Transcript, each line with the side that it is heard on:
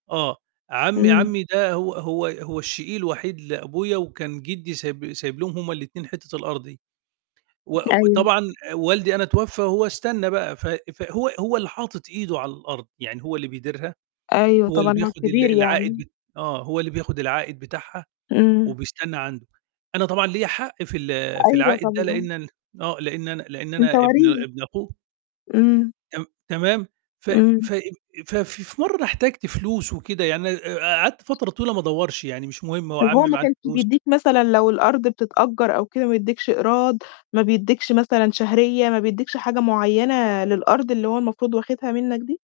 right: آه، عمّي
left: إمم.
right: عمّي ده هو هو هو الشقيق الوحيد لأبويا وكان جِدّي سايب سايب لهم هم الاتنين حتّة الأرض دي، و
left: أيوه.
right: وطبعًا والدي أنا اتوفى وهو استنّى بقى، ف فهو هو اللي حاطط إيده على الأرض، يعني هو اللي بيديرها،
left: أيوه
right: هو اللي
left: طبعًا، هو
right: بياخُد ال
left: الكبير
right: العائد
left: يعني.
right: ب آه، هو اللي بياخُد العائد بتاعها
left: إمم.
right: وبيستنّى عنده. أنا طبعًا ليّا حق في ال في
left: أيوه
right: العائد ده،
left: طبعًا.
right: لإن أن آه، لإن أنا لإن
left: أنت
right: أنا ابن
left: وريث.
right: ابن أخوه.
left: إمم.
right: تم تمام، ف
left: إمم.
right: ف ف في مرّة أنا احتجت فلوس وكده يعني آآ قعدت فترة طويلة ما أدوّرش، يعني مش مهم هو
left: طَب هو
right: عمّي
left: ما
right: معاه
left: كانش
right: الفلوس.
left: بيدّيك مثلًا لو الأرض بتتأجّر أو كده ما يدِّيكش إيراد ما بيدِّكش مثلًا شهرية، ما بيدِّيكش حاجة معيّنة للأرض اللي هو المفروض واخدها منّك دي؟